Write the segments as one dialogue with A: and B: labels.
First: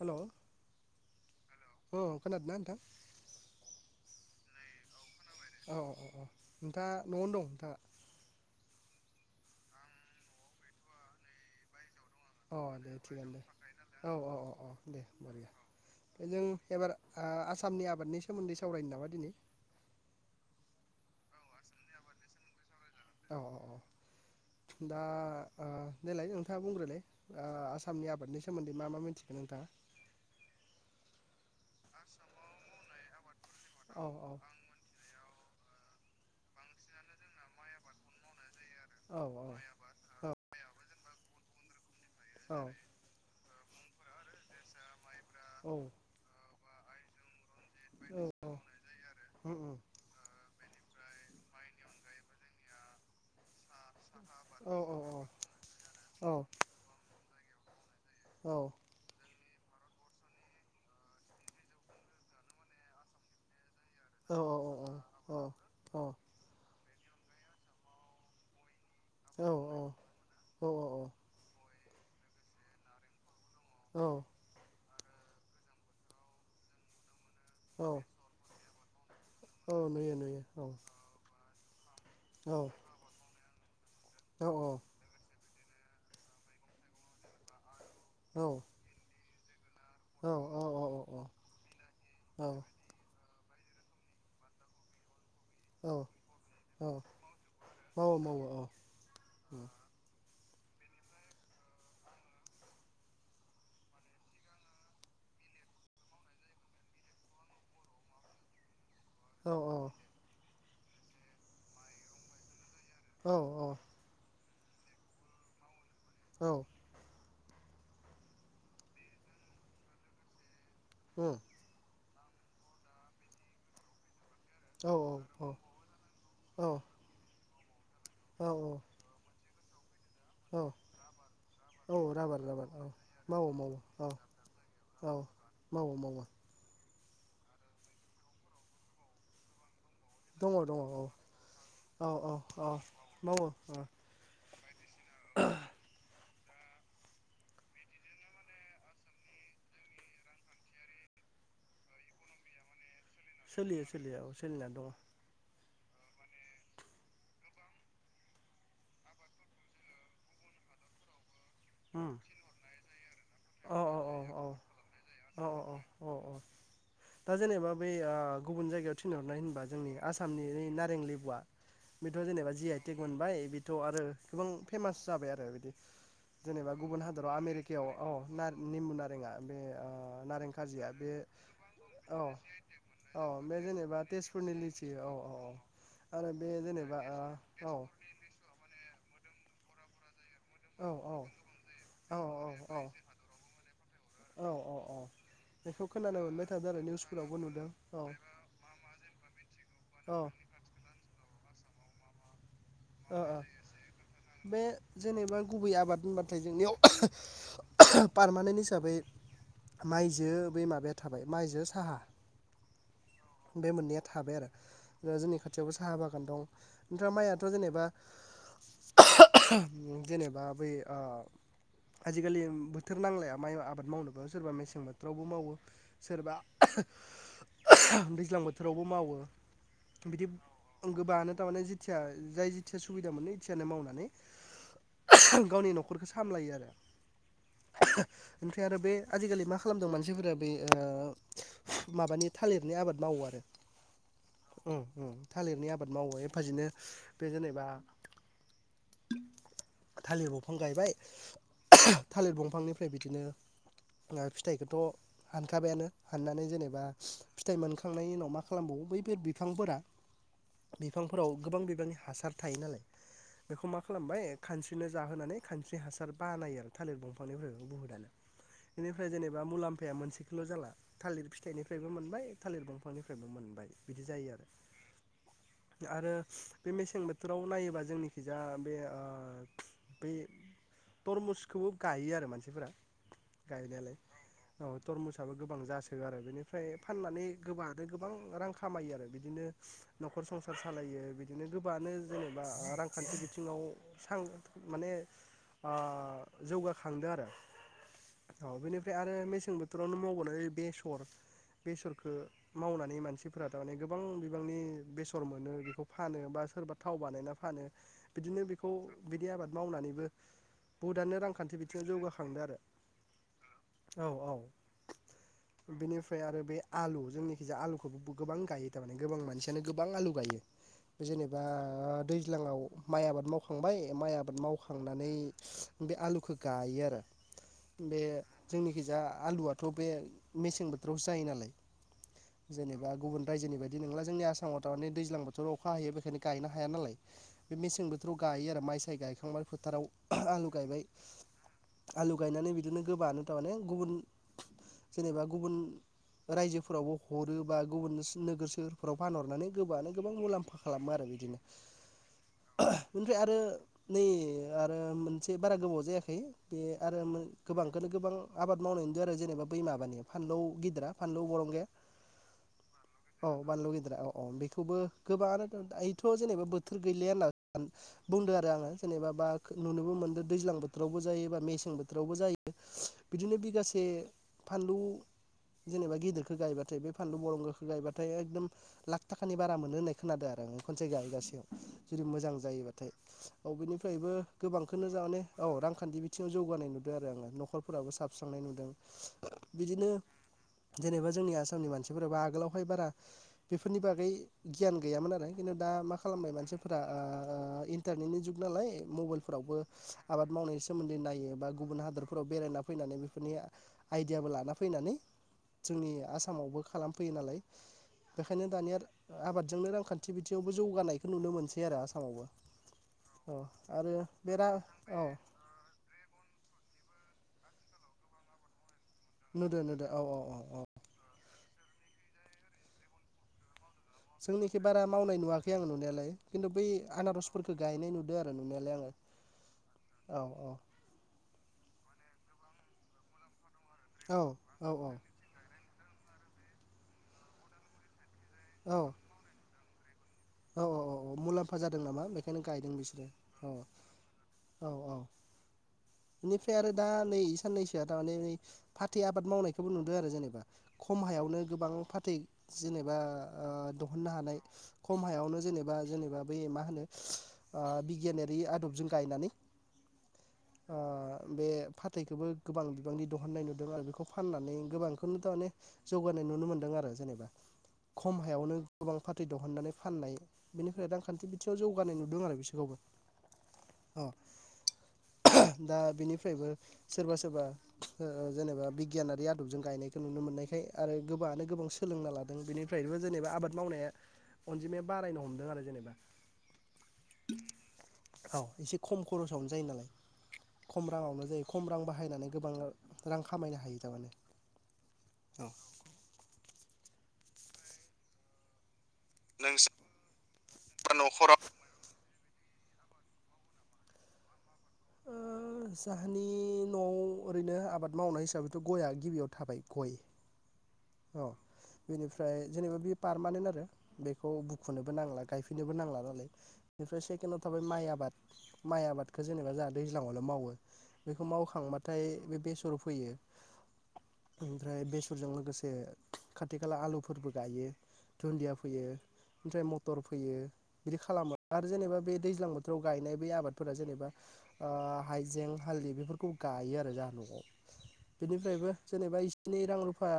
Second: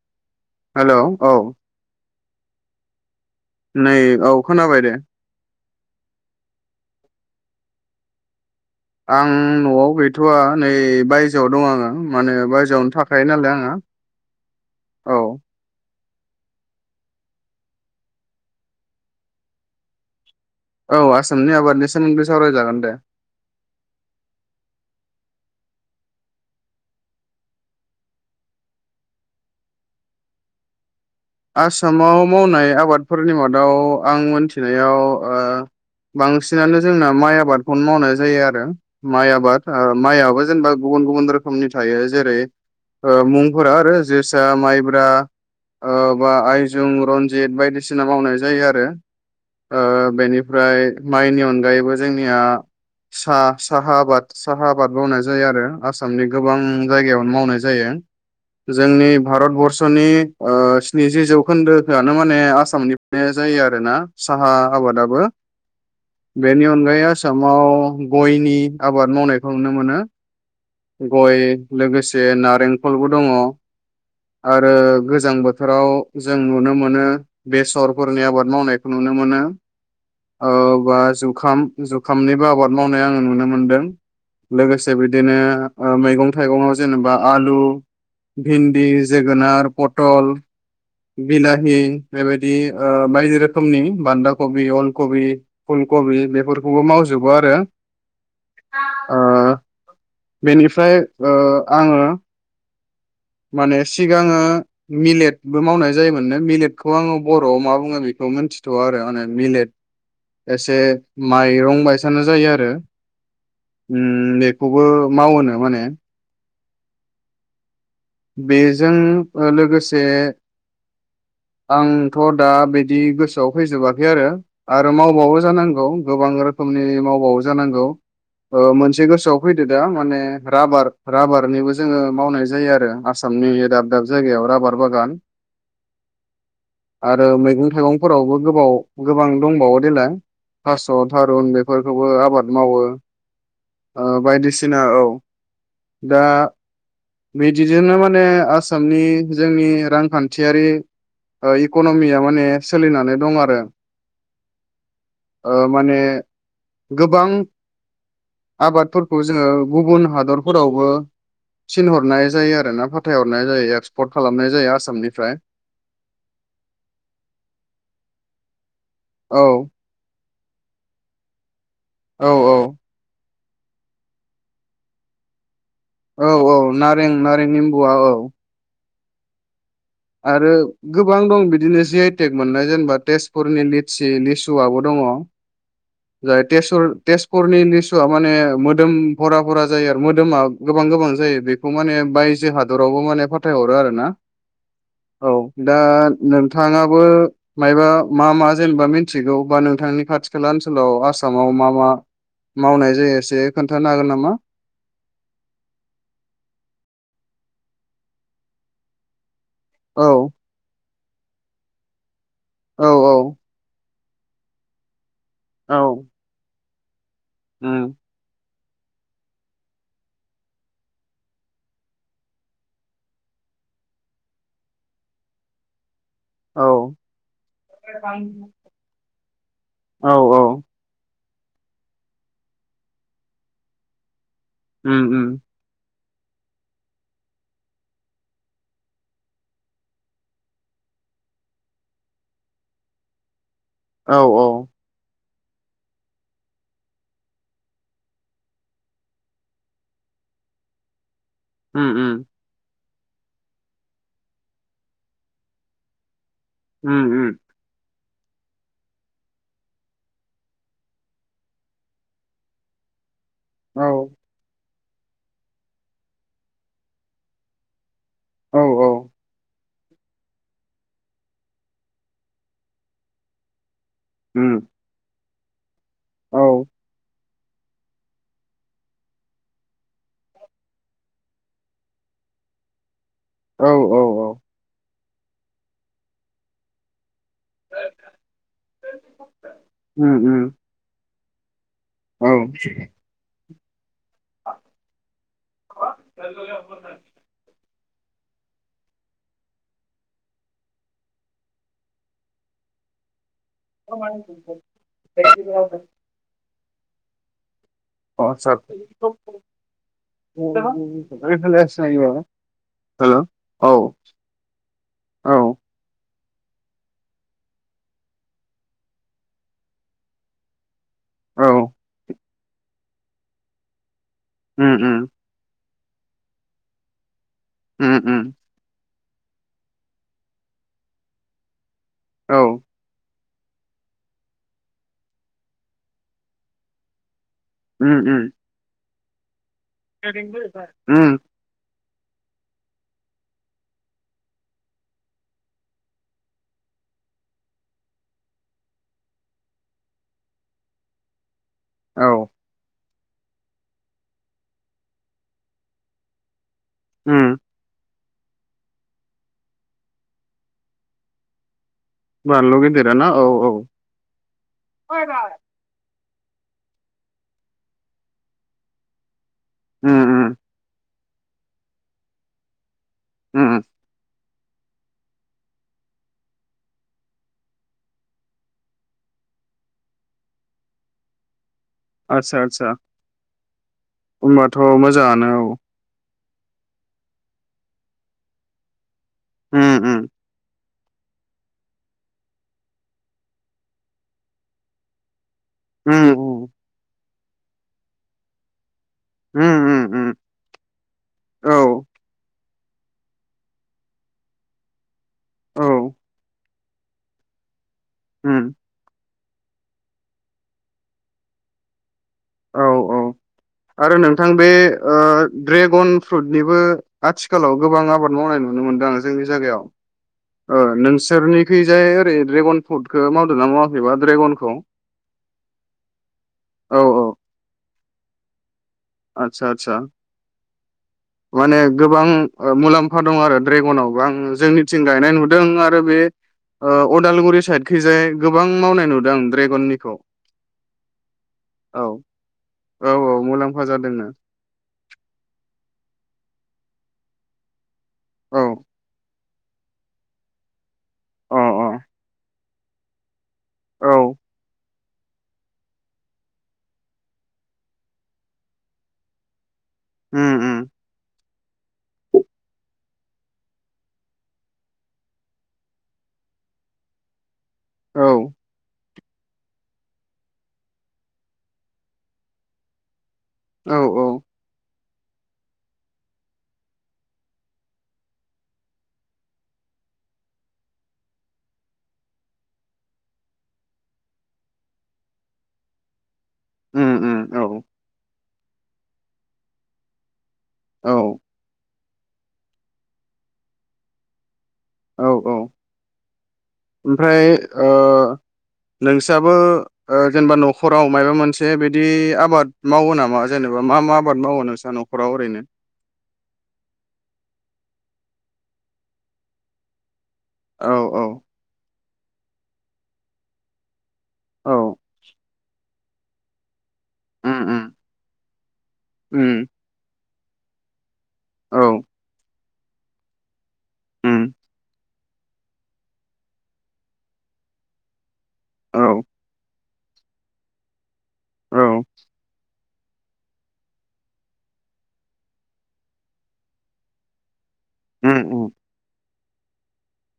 A: हेल'
B: hello औ
A: औ खोनादोंना नोंथां?
B: नै औ खोनाबाय दे
A: औ औ औ औ नोंथाङा न'आवनो दं नोंथाआ?
B: आं नआव गैथवा नै बायजोआव दं आङो। माने
A: अ दे
B: बायजोआवनो थाखायो
A: थिगानो दे
B: नालाय आङो
A: औ औ औ औ दे जों एबार आसामनि आबादनि सोमोन्दै सावरायनो नामा दिनै-
B: औ आसामनि आबादनि सोमोन्दै सावरायजागोन दे
A: औ औ औ दा देलाय नोंथाङा बुंग्रोलै आसामनि आबादनि सोमोन्दै मा मा मिथिगोन नोंथाङा?
B: आसामाव मावनाय आबादफोरनि मादाव
A: औ
B: आं
A: औ
B: मोनथिनायाव बांसिनानो जोंना माइ आबादखौनो मावनाय जायो आरो
A: औ
B: माइ
A: औ
B: आबाद माइयाबो जेनेबा-
A: गुबुन
B: गुबुन गुबुन रोखोमनि थायो। जेरै
A: औ
B: ओ
A: औ उम औ
B: मुं फोरा आरो जोसा माइब्रा ओ बा आयस जों रनजित बाय बायदिसिना मावनाय जायो आरो ओ बेनिफ्राय माइनि अनगायैबो जोंनिया सा साहा आबाद। साहा आबाद मावनाय जायो आरो आसामनि गोबां जायगायाव। मावनाय जायो। जोंनि भारतबर्स सनि ओ स्निजि जौखोन्दोखौआनो माने आसामनिफ्राय जायो आरो। आरोना साहा आबादाबो बेनि अनगायै आसामाव गयनि आबाद मावनायखौ नुनो मोनो
A: औ
B: गय लोगोसे लोगोसे नारेंखलबो दङ।
A: औ
B: आरो गोजां बोथोराव जों नुनो मोनो
A: औ
B: बेसरफोरनि आबाद मावनायखौ। नुनो मोनो
A: नुयो नुयो
B: ओ बा जुखाम। जुखामनिबो
A: औ
B: आबाद मावनाय आङो नुनो मोन
A: औ
B: [unintelligible] लोगोसे बिदिनो ओ मैगं थाइगंआव जेनेबा आलु
A: औ
B: भिन्दि जो [unintelligible] पटल
A: औ
B: बिलाहि बेबायदि बाइदि रोख रोखनि बान्दा कबि, अल कबि, फुल
A: औ
B: कबि बेफोरखौबो
A: औ औ
B: मावजोबो आरो।
A: मावो मावो औ
B: ओ बेनिफ्राय ओ आङो माने सिगाङो मिलेटबो मावनाय जायोमोननो मिलेटखौ आङो बर'आव मा बुङो बेखौ मोनथिथ'वा आरो आं। माने
A: औ
B: मिलेट एसे माइरं बायसानो जायो आरो।
A: औ
B: उम ए खौबो मावोनो माने
A: औ
B: बेजों ओ लोगोसे आं थ' दा बिदि गोसोआव फैजोबाखै आरो आरो मावबावो जानांगौ गोबां
A: औ
B: रोखोमनि मावबावो जानांगौ।
A: औ
B: ओ मोनसे गोसोआव फैदो दा माने
A: औ
B: राबार राबारनिबो जोङो
A: औ राबार
B: मावनाय
A: राबार
B: जायो
A: औ
B: आरो
A: मावो
B: [unintelligible]
A: मावो
B: दाब दाब
A: औ
B: जायगायाव राबार
A: औ
B: बागान
A: मावो मावो
B: आरो मैगं थाइगंफोरावबो गोबाव गोबां दंबावो देला
A: दङ दङ
B: थास'
A: औ
B: थारुन बेफोरखौबो
A: औ औ
B: आबाद
A: औ
B: मावो ओ
A: मावो ओ
B: बायदिसिना औ दा बिदि बिदिनो माने आसामनि जोंनि रांखान्थियारि ओ इक'न'मिया माने सोलिनानै दं आरो
A: सोलियो सोलियो औ सोलिनानै दङ'।
B: ओ माने गोबां आबादफोरखौ जोङो गुबुन हादरफोरावबो
A: उम
B: थिनहरनाय जायो फाथायहरनाय
A: अ
B: जायो एक्सपर्ट
A: अ अ
B: खालामनाय जायो आसामनि फ्राय
A: अ अ अ अ दा जेनेबा बै आ गुबुन जायगायाव थिनहरनाय
B: औ
A: होनबा जोंनि आसाम सामनि ओइ नारें लेबुआ बेथ'
B: औ
A: जेनेबा जि आइ
B: औ
A: टेग मोनबाय बि थ' आरो गोबां फेमास जाबाय आरो बिदि।
B: औ औ
A: जेनेबा गुबुन
B: नारें
A: हादराव
B: नारें
A: आमेरिकायाव
B: निम्बुआ
A: अ
B: औ
A: नार नेमुना नारेङा बे ओ
B: आरो
A: नारें खाजिया
B: गो
A: बे
B: बां दं बिदिनो जि आइ
A: औ
B: टेग मोननाय जेनेबा
A: औ बे
B: तेजपुरनि
A: जेनेबा
B: लिटसि
A: तेजपुरनि
B: लिसुआबो
A: लिसि
B: दङ'।
A: औ औ औ आरो
B: जाय
A: बे
B: तेजपुर
A: जेनेबा ओ
B: तेजपुरनि
A: औ
B: लिसुआ माने मोदोम उम भरा भरा जायो आरो मो दोमा गोबां
A: औ
B: गोबां
A: औ
B: जायो बेखौ माने
A: औ
B: बायजो
A: औ
B: हादरावबो माने फाथायहरो आरोना।
A: औ औ
B: औ दा
A: बेखौ खोनानो मोनबाय थादों आरो
B: नोंथाङाबो
A: निउसफोरावबो नुदों
B: मायबा
A: औ
B: मा मा जेनेबा मिथिगौ बा नोंथांनि
A: औ ओ
B: खाथि खाला ओनसोलाव आसाम मा मा मावनाय जायो
A: ओ ओ
B: एसे खोन्थानो हागोन नामा?
A: बे जेनेबा गुबै आबाद होनबाथाय जोंनियाव पारमानेन्ट हिसाबै
B: औ
A: माइजो बै माबाया थाबाय माइजो साहा।
B: औ औ।
A: बे मोननैया। थाबाय आरो। दा जोंनि खाथियावबो
B: औ
A: साहा बागान दं। ओमफ्राय माइआथ' जेनेबा
B: उम
A: [unintelligible] जेनेबा बै ओ आजिखालि बोथोर नांलाया माइ आबाद मावनोबो सोरबा मेसें बोथोरावबो मावो। सोरबा
B: औ
A: [unintelligible] दैज्लां बोथोरावबो मावो।
B: औ
A: बिदि
B: औ
A: गोबाङानो थारमाने जिथिया जाय जिथिया सुबिदा मोनो एथियानो मावनानै।
B: उम उम।
A: खरखौ सामलायो आरो ओमफ्राय आरो बे आजिखालि मा खालामदों मानसिफोरा बे ओ माबानि थालिरनि आबाद मावो आरो।
B: औ औ।
A: उम उम थालिरनि आबाद मावो एफाजिनो बे जेनेबा थालिर दफां गायबाय।
B: उम उम
A: थालिर दंफांनि फ्राय बिदिनो फिथाइखौथ' हानखाबायानो। हाननानै जेनेबा
B: उम उम
A: फिथाइ मोन खांनायनि उनाव मा खालामबावो बैफोर बिफांफोरा बिफांफोराव गोबां बिफांनि हासार थायो नालाय। बेखौ मा
B: औ
A: खालामबाय खान बिसोरनो जाहोनानै खानस्रि हासार बानायो आरो थालिर दंफांनिफ्राय
B: औ
A: [unintelligible]
B: औ
A: बेनिफ्राय जेनेबा मुला फाया मोनसेखौल जाला थालिर फिथाइनिफ्रायबो मोनबाय। थालिर दंफांनिफ्रायबो मोनबाय। बिदि जायो आरो।
B: उम
A: आरो
B: औ
A: बे मेंसें बो थोराव नायोबा जोंनिखिजा बे ओ बे थरमुसखौबो गायो आरो मानसिफोरा। गायनायालाय औ। थरमुसाबो गोबां जासो गारो बेनिफ्राय फाननानै गोबां आरो गोबां रां खामायो आरो बिदिनो
B: उम
A: नखर
B: उम
A: संसार सालायो बिदिनो गोबाङानो
B: औ
A: जेनेबा रांखान्थि बिथिङाव माने ओ जौगाखांदों आरो। औ बेनिफ्राय आरो मेसें बोथोरावनो मावबोनाय‌ बेसर बेसर खो मावनानै मानसि फोरा थारमाने गोबां बिबांनि बेसर मोनो बेखौ फानो बा सोरबा थाव बानायना फानो।
B: अ
A: बिदिनो
B: आतसा
A: बेखौ बिनि आबाद मावनानैबो
B: हेल'
A: बहुतानो रांखान्थि बिथिंङाव
B: औ
A: जौगाखांदों आरो
B: औ
A: औ औ बिनिफ्राय ओमफ्राय आरो बे आलु जोंनिखिजाया आलुखौबो गोबां गायो थारमाने गोबां मानसियानो गोबां आलु गायो। जेनेबा दै दैज्लाङाव माइ आबाद मावखांबाय माइ आबाद आबाद
B: उम उम
A: मावखांनानै बे आलुखौ गायो आरो।
B: उम
A: बे
B: उम
A: जोंनिखैजा आलुआथ बे मेसें बोथोरावसो जायो नालाय।
B: औ
A: जेनेबा गुबुन रायजोनि बायदि नंला जोंनि आसामाव थारमानानि दैज्लां बोथोराव अखा हायो बेखायनो गायनो हाया नालाय। बे मेसें
B: उम
A: बोराव
B: उम
A: गायो आरो माइ गाय खांबा फोथाराव आलु गायबाय।
B: उम
A: आलु गायनानै बिदिनो गोबानो थारमाने गुबुन जेनेबा गुबुन रायजोफोरावबो हरो बा गुबुन नोगोर सोहोरफोराव फानहरनानै गोबांङानो गोबां मुलाम्फा खालामो आरो बिदिनो।
B: औ
A: बेनिफ्राय आरो नै आरो मोनसे बारा गोबाव जायाखै। बे आरो
B: उम
A: गोबांखौनो गोबां आबाद मावनायनि दारै जेनेबा बै माबानि फानलौ गिदिरा फानलौ बरबगाया
B: बानलु गेदेरा ना
A: औ बानलु गेदिरा औ औ बेखौबो गोबाङानो [unintelligible] थ' जेनेबा बोथोर गैलिया होनना बुंदों आरो आङो जेनेबा बा
B: उम
A: नुनोबो मोनदों दैज्लां बोथोरावबो जों जायोबा मेसें बोथोरावबो जायो। बिदिनो
B: उम
A: बिगासे फानलौ जेनेबा गिदिरखौ गायबाथाय बे फानलु बरंगाखौ गायबाथाय एकदम लाख थाखानि बारा मोनो होननाय खोनादों आरो आं खनसे गायगासेयाव। जुदि मोजां
B: आतसा आतसा
A: जायोबाथाय। [unintelligible] बिबो
B: होनबाथ'
A: गोबांखौनो जानो
B: मोजाङानो
A: औ रांखान्थि थियाव जौगानाय नुदों आरो आङो न'खरफोराबो साबस्रांनाय नुदों
B: उम
A: बिदिनो
B: उम।
A: जेनेबा जोंनि आसामनि मानसिफोराबो आगोलावहाय बारा बेफोरनि बागै गियान गैयामोन आरो। खिन्थु दा मा
B: उम
A: खालामबाय मानसिफोरा ओ ओ इन्टारनेटनि जुगनालाय मबाइलफोरावबो
B: उम उम उम
A: आबाद मावनायनि सोमोन्दै नायो बा
B: औ
A: गुबुन हादोरफोराव बेरायना फैनानै बेफोरनि आइडियाबो लाना फैनानै
B: औ
A: जोंनि आसामावबो खालामफैयो नालाय बेखायनो
B: उम
A: दानिया आबादजोंनो रांखान्थि बिथिङावबो जौगानायखौ नुनो मोनसै आरो आस
B: औ औ आरो नोंथां बे ओ
A: औ
B: ड्रेगन फ्रुटनिबो आथिखालाव गोबां आबाद मावनाय नुनो मोनदों आं जोंनि
A: नुदों
B: जायगायाव
A: नुदों औ औ औ।
B: ओ नोंसोरनिखैजाय ओरै ड्रेगन फ्रुटखौ मावदोंना मावा
A: जोंनिखि बारा मावनाय नुवाखै आं नुनायालाय खिन्थु बै
B: औ
A: आनारसफोरखो गायनाय नुदों आरो नुनायालाय आङो।
B: आतसा आतसा।
A: औ
B: माने गोबां ओ मुलाम्फा दं आरो ड्रेगनावबो आं
A: औ औ
B: जोंनिथिं
A: औ
B: गायनाय नुदों आ बे ओ अदालगुरि साइदखैजाय गोबां
A: औ
B: मावनाय नुदों ड्रेगननि खौ
A: औ औ औ औ मुलाम्फा जादों नामा बेखायनो गायदों
B: औ
A: बिसोरो औ।
B: मुलाम्फा जादोंनो
A: औ औ। बिनिफ्राय आरो दा नै साननैसो दानेै
B: औ
A: फाथै आ बाद मावनायखौबो नुदो आरो जेनेबा खम
B: अ
A: हायावनो गोबां फाथै जिनोबा ओह
B: औ
A: दहननो हानाय। आवनो जेनेबा जेनेबा बै मा होनो ओ बिगियानारि आदबजों गायनानै
B: उम उम।
A: ओ बे फाथैखौबो गोबां बिबांनि दहननाय नुदों आरो बेखौ फाननानै गोबांखोनोथ' माने जौगानाय नुनो मोनदों आरो जेनेबा।
B: औ
A: खम हायावनो गोबां फाथै दहननानै फाननाय बेनिफ्राय रांखान्थि बिथिङाव जौगानाय नुदों आरो बिसोरखौबो।
B: औ
A: अ
B: औ
A: [unintelligible] दा बिनिफ्रायबो सोरबा सोरबा ओ जेनेबा बिगियानारि आदबजों गायनायखौ नुनो मोननायखाय आरो गोबाङानो गोबां सोलोंना लादों बेनिफ्रायबो जेनेबा आबाद मावनाया अनजिमाया बारायनो हमदों आरो जेनेबा
B: उम उम औ
A: औ एसे खम खरसावनो जायो नालाय खम
B: औ
A: रांआवनो जायो खम रां बा हायनानै गोबां रां रां खामायनो हायो थारमाने
B: औ औ ओमफ्राय ओ नोंसोआबो ओ जेनेबा न'खराव माइबा मोनसे बिदि आब बाद मावो नामा जेनेबा मा मा आबाद मावो नोंस
A: ओ जाहानि न' ओरैनो आबाद मावनाय हिसाबैथ' गयआ गिबियाव थाबाय गय
B: औ औ
A: बिनिफ्राय जेनेबा बियो पारमानेन्ट आरो बेखौ
B: औ
A: बुखुनोबो नांला गायफिन नोबो नांला नालाय बेनिफ्राय
B: उम
A: सेकेण्डआव थाबाय
B: उम
A: माइ आबाद माइ आबादखौ
B: उम
A: जेनेबा जा दैज न'आवल मावो। बेखौ
B: औ
A: मावखांबाथाय बे बेस फोर फैयो।
B: उम
A: ओमफ्राय बेस फोरजों लोगोस जे खाथि खाला आलुफोरबो गायो दुन्दिया फोयो
B: औ
A: ओमफ्राय मटर फोयो। बिदि खालामो
B: औ
A: आरो
B: उम
A: जेनेबा बे दैज्लां बोथ फ्राव गायनाय बै आबादफोरा जेनेबा ओ हाइजें हालदै बेफोरखौ गायो आरो जाहा न'आव।
B: उम
A: बेनिफ्रायबो जेनेबा इस स्नि रां रुफा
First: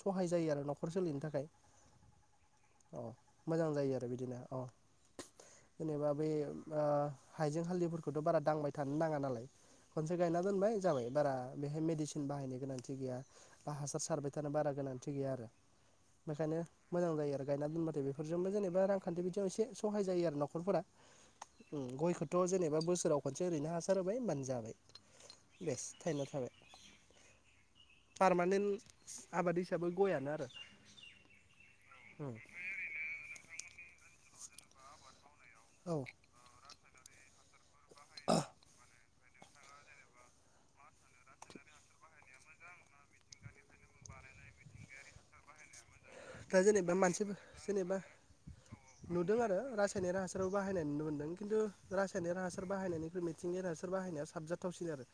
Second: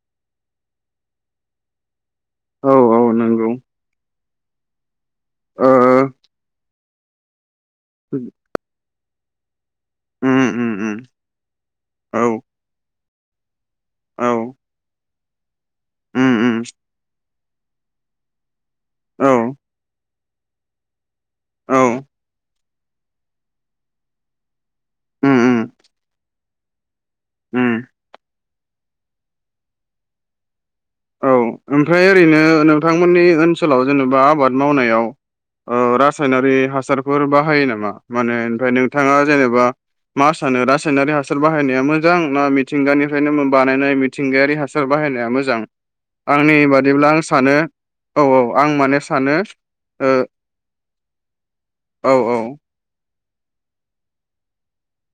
A: सहाय जायो आरो न'खर सोलिनो थाखाय औ मोजां जायो आरो बिदिनो अ जेनेबा
B: ओ
A: बेैम ओ हाइजें हालदैफोरखौथ'
B: उम
A: बारा दांबाय थान नाङा नालाय खनसे गायना
B: उम
A: दोनबाय
B: उम
A: जाबाय बारा बेहाय
B: औ
A: मेदिसिन बाहायनो गोनांथि गैया बा हासार
B: औ
A: सारबाय थानो बारा [unintelligible] गैया आरो
B: उम
A: बेखायनो
B: उम
A: मोजां जायो आरो गायना दोनबाथाय बेफोरजोंबो जेनेबा बा
B: औ
A: रांखान्थि [unintelligible] एसे सहाय जायो आरो न'खरफोरा।
B: औ
A: ओम गयखौथ' जेनेबा बोसोराव खनसे ओरैनो हासार होबाय होमबानो जाबाय
B: उम उम
A: बेस थाइना थाबाय।
B: उम
A: पारमानेन्ट आबाद हिसाबै गयानो आरो
B: औ ओमफ्राय
A: उम
B: ओरैनो नोंथांमोननि ओनसोलाव जेनेबा आबाद मावनायाव औ रासायनारि हासार फोर बाहायो नामा? माने ओमफ्राय नोंथाङा जेनेबा मा सानो रासायनारि हासार बाहायनाया मोजां ना मिथिंगानिफ्रायनो मो बानायनाय मिथिंगायारि हासार बाहायनाया मोजां आंनि
A: दा जेनेबा
B: बादिब्ला आं
A: मानसि
B: सानो
A: जेनेबा
B: औ औ आं माने सानो
A: नुदों आरो
B: ओ
A: रासायनिक हासारबो बाहायनाय नुनो मोनदों खिन्थु
B: औ
A: रासायनिक हासार बाहायनायनिख्रुइ मिथिंगियारि हासार बाहायनाया साबजाथावसिन आरो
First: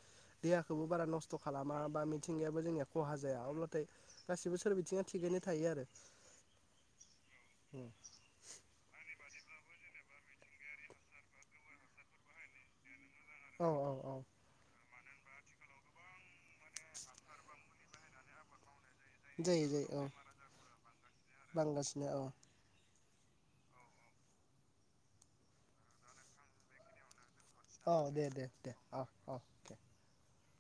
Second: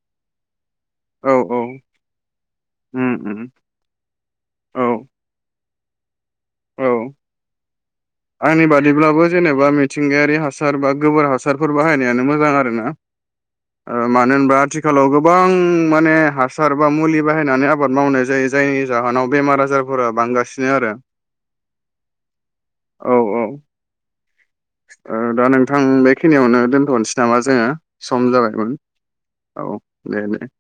A: देहा खौबो बारा
B: औ औ
A: नस्थ'
B: औ
A: खालामा बा मिथिंगायाबो जोंनिया
B: उम
A: खहा
B: उम
A: जाया अब्लाथाय गासिबो सोर
B: औ
A: बिथिङा थिगैनो थायो आरो
B: औ आंनि बादिब्लाबो जेनेबा मिथिंगायारि हासार बा गोबोर हासारफोर बाहायनायानो मोजां आरो ना।
A: औ औ
B: ओ
A: औ
B: मानो होनबा आथि खालाव गोबां माने हासार बा मुलि बाहायनानै आबाद मावनाय जायो जायनि जाहोनाव
A: जायो
B: बेमार
A: जायो औ
B: आजारफोरा बांगासिनो आरो
A: बांगासिनो औ।
B: औ औ। ओ दा नोंथां बेखिनियावनो दोनथ'नोसै नाबा जोङो
A: औ दे
B: सम
A: दे दे
B: जाबायमोन
A: औ
B: औ दे दे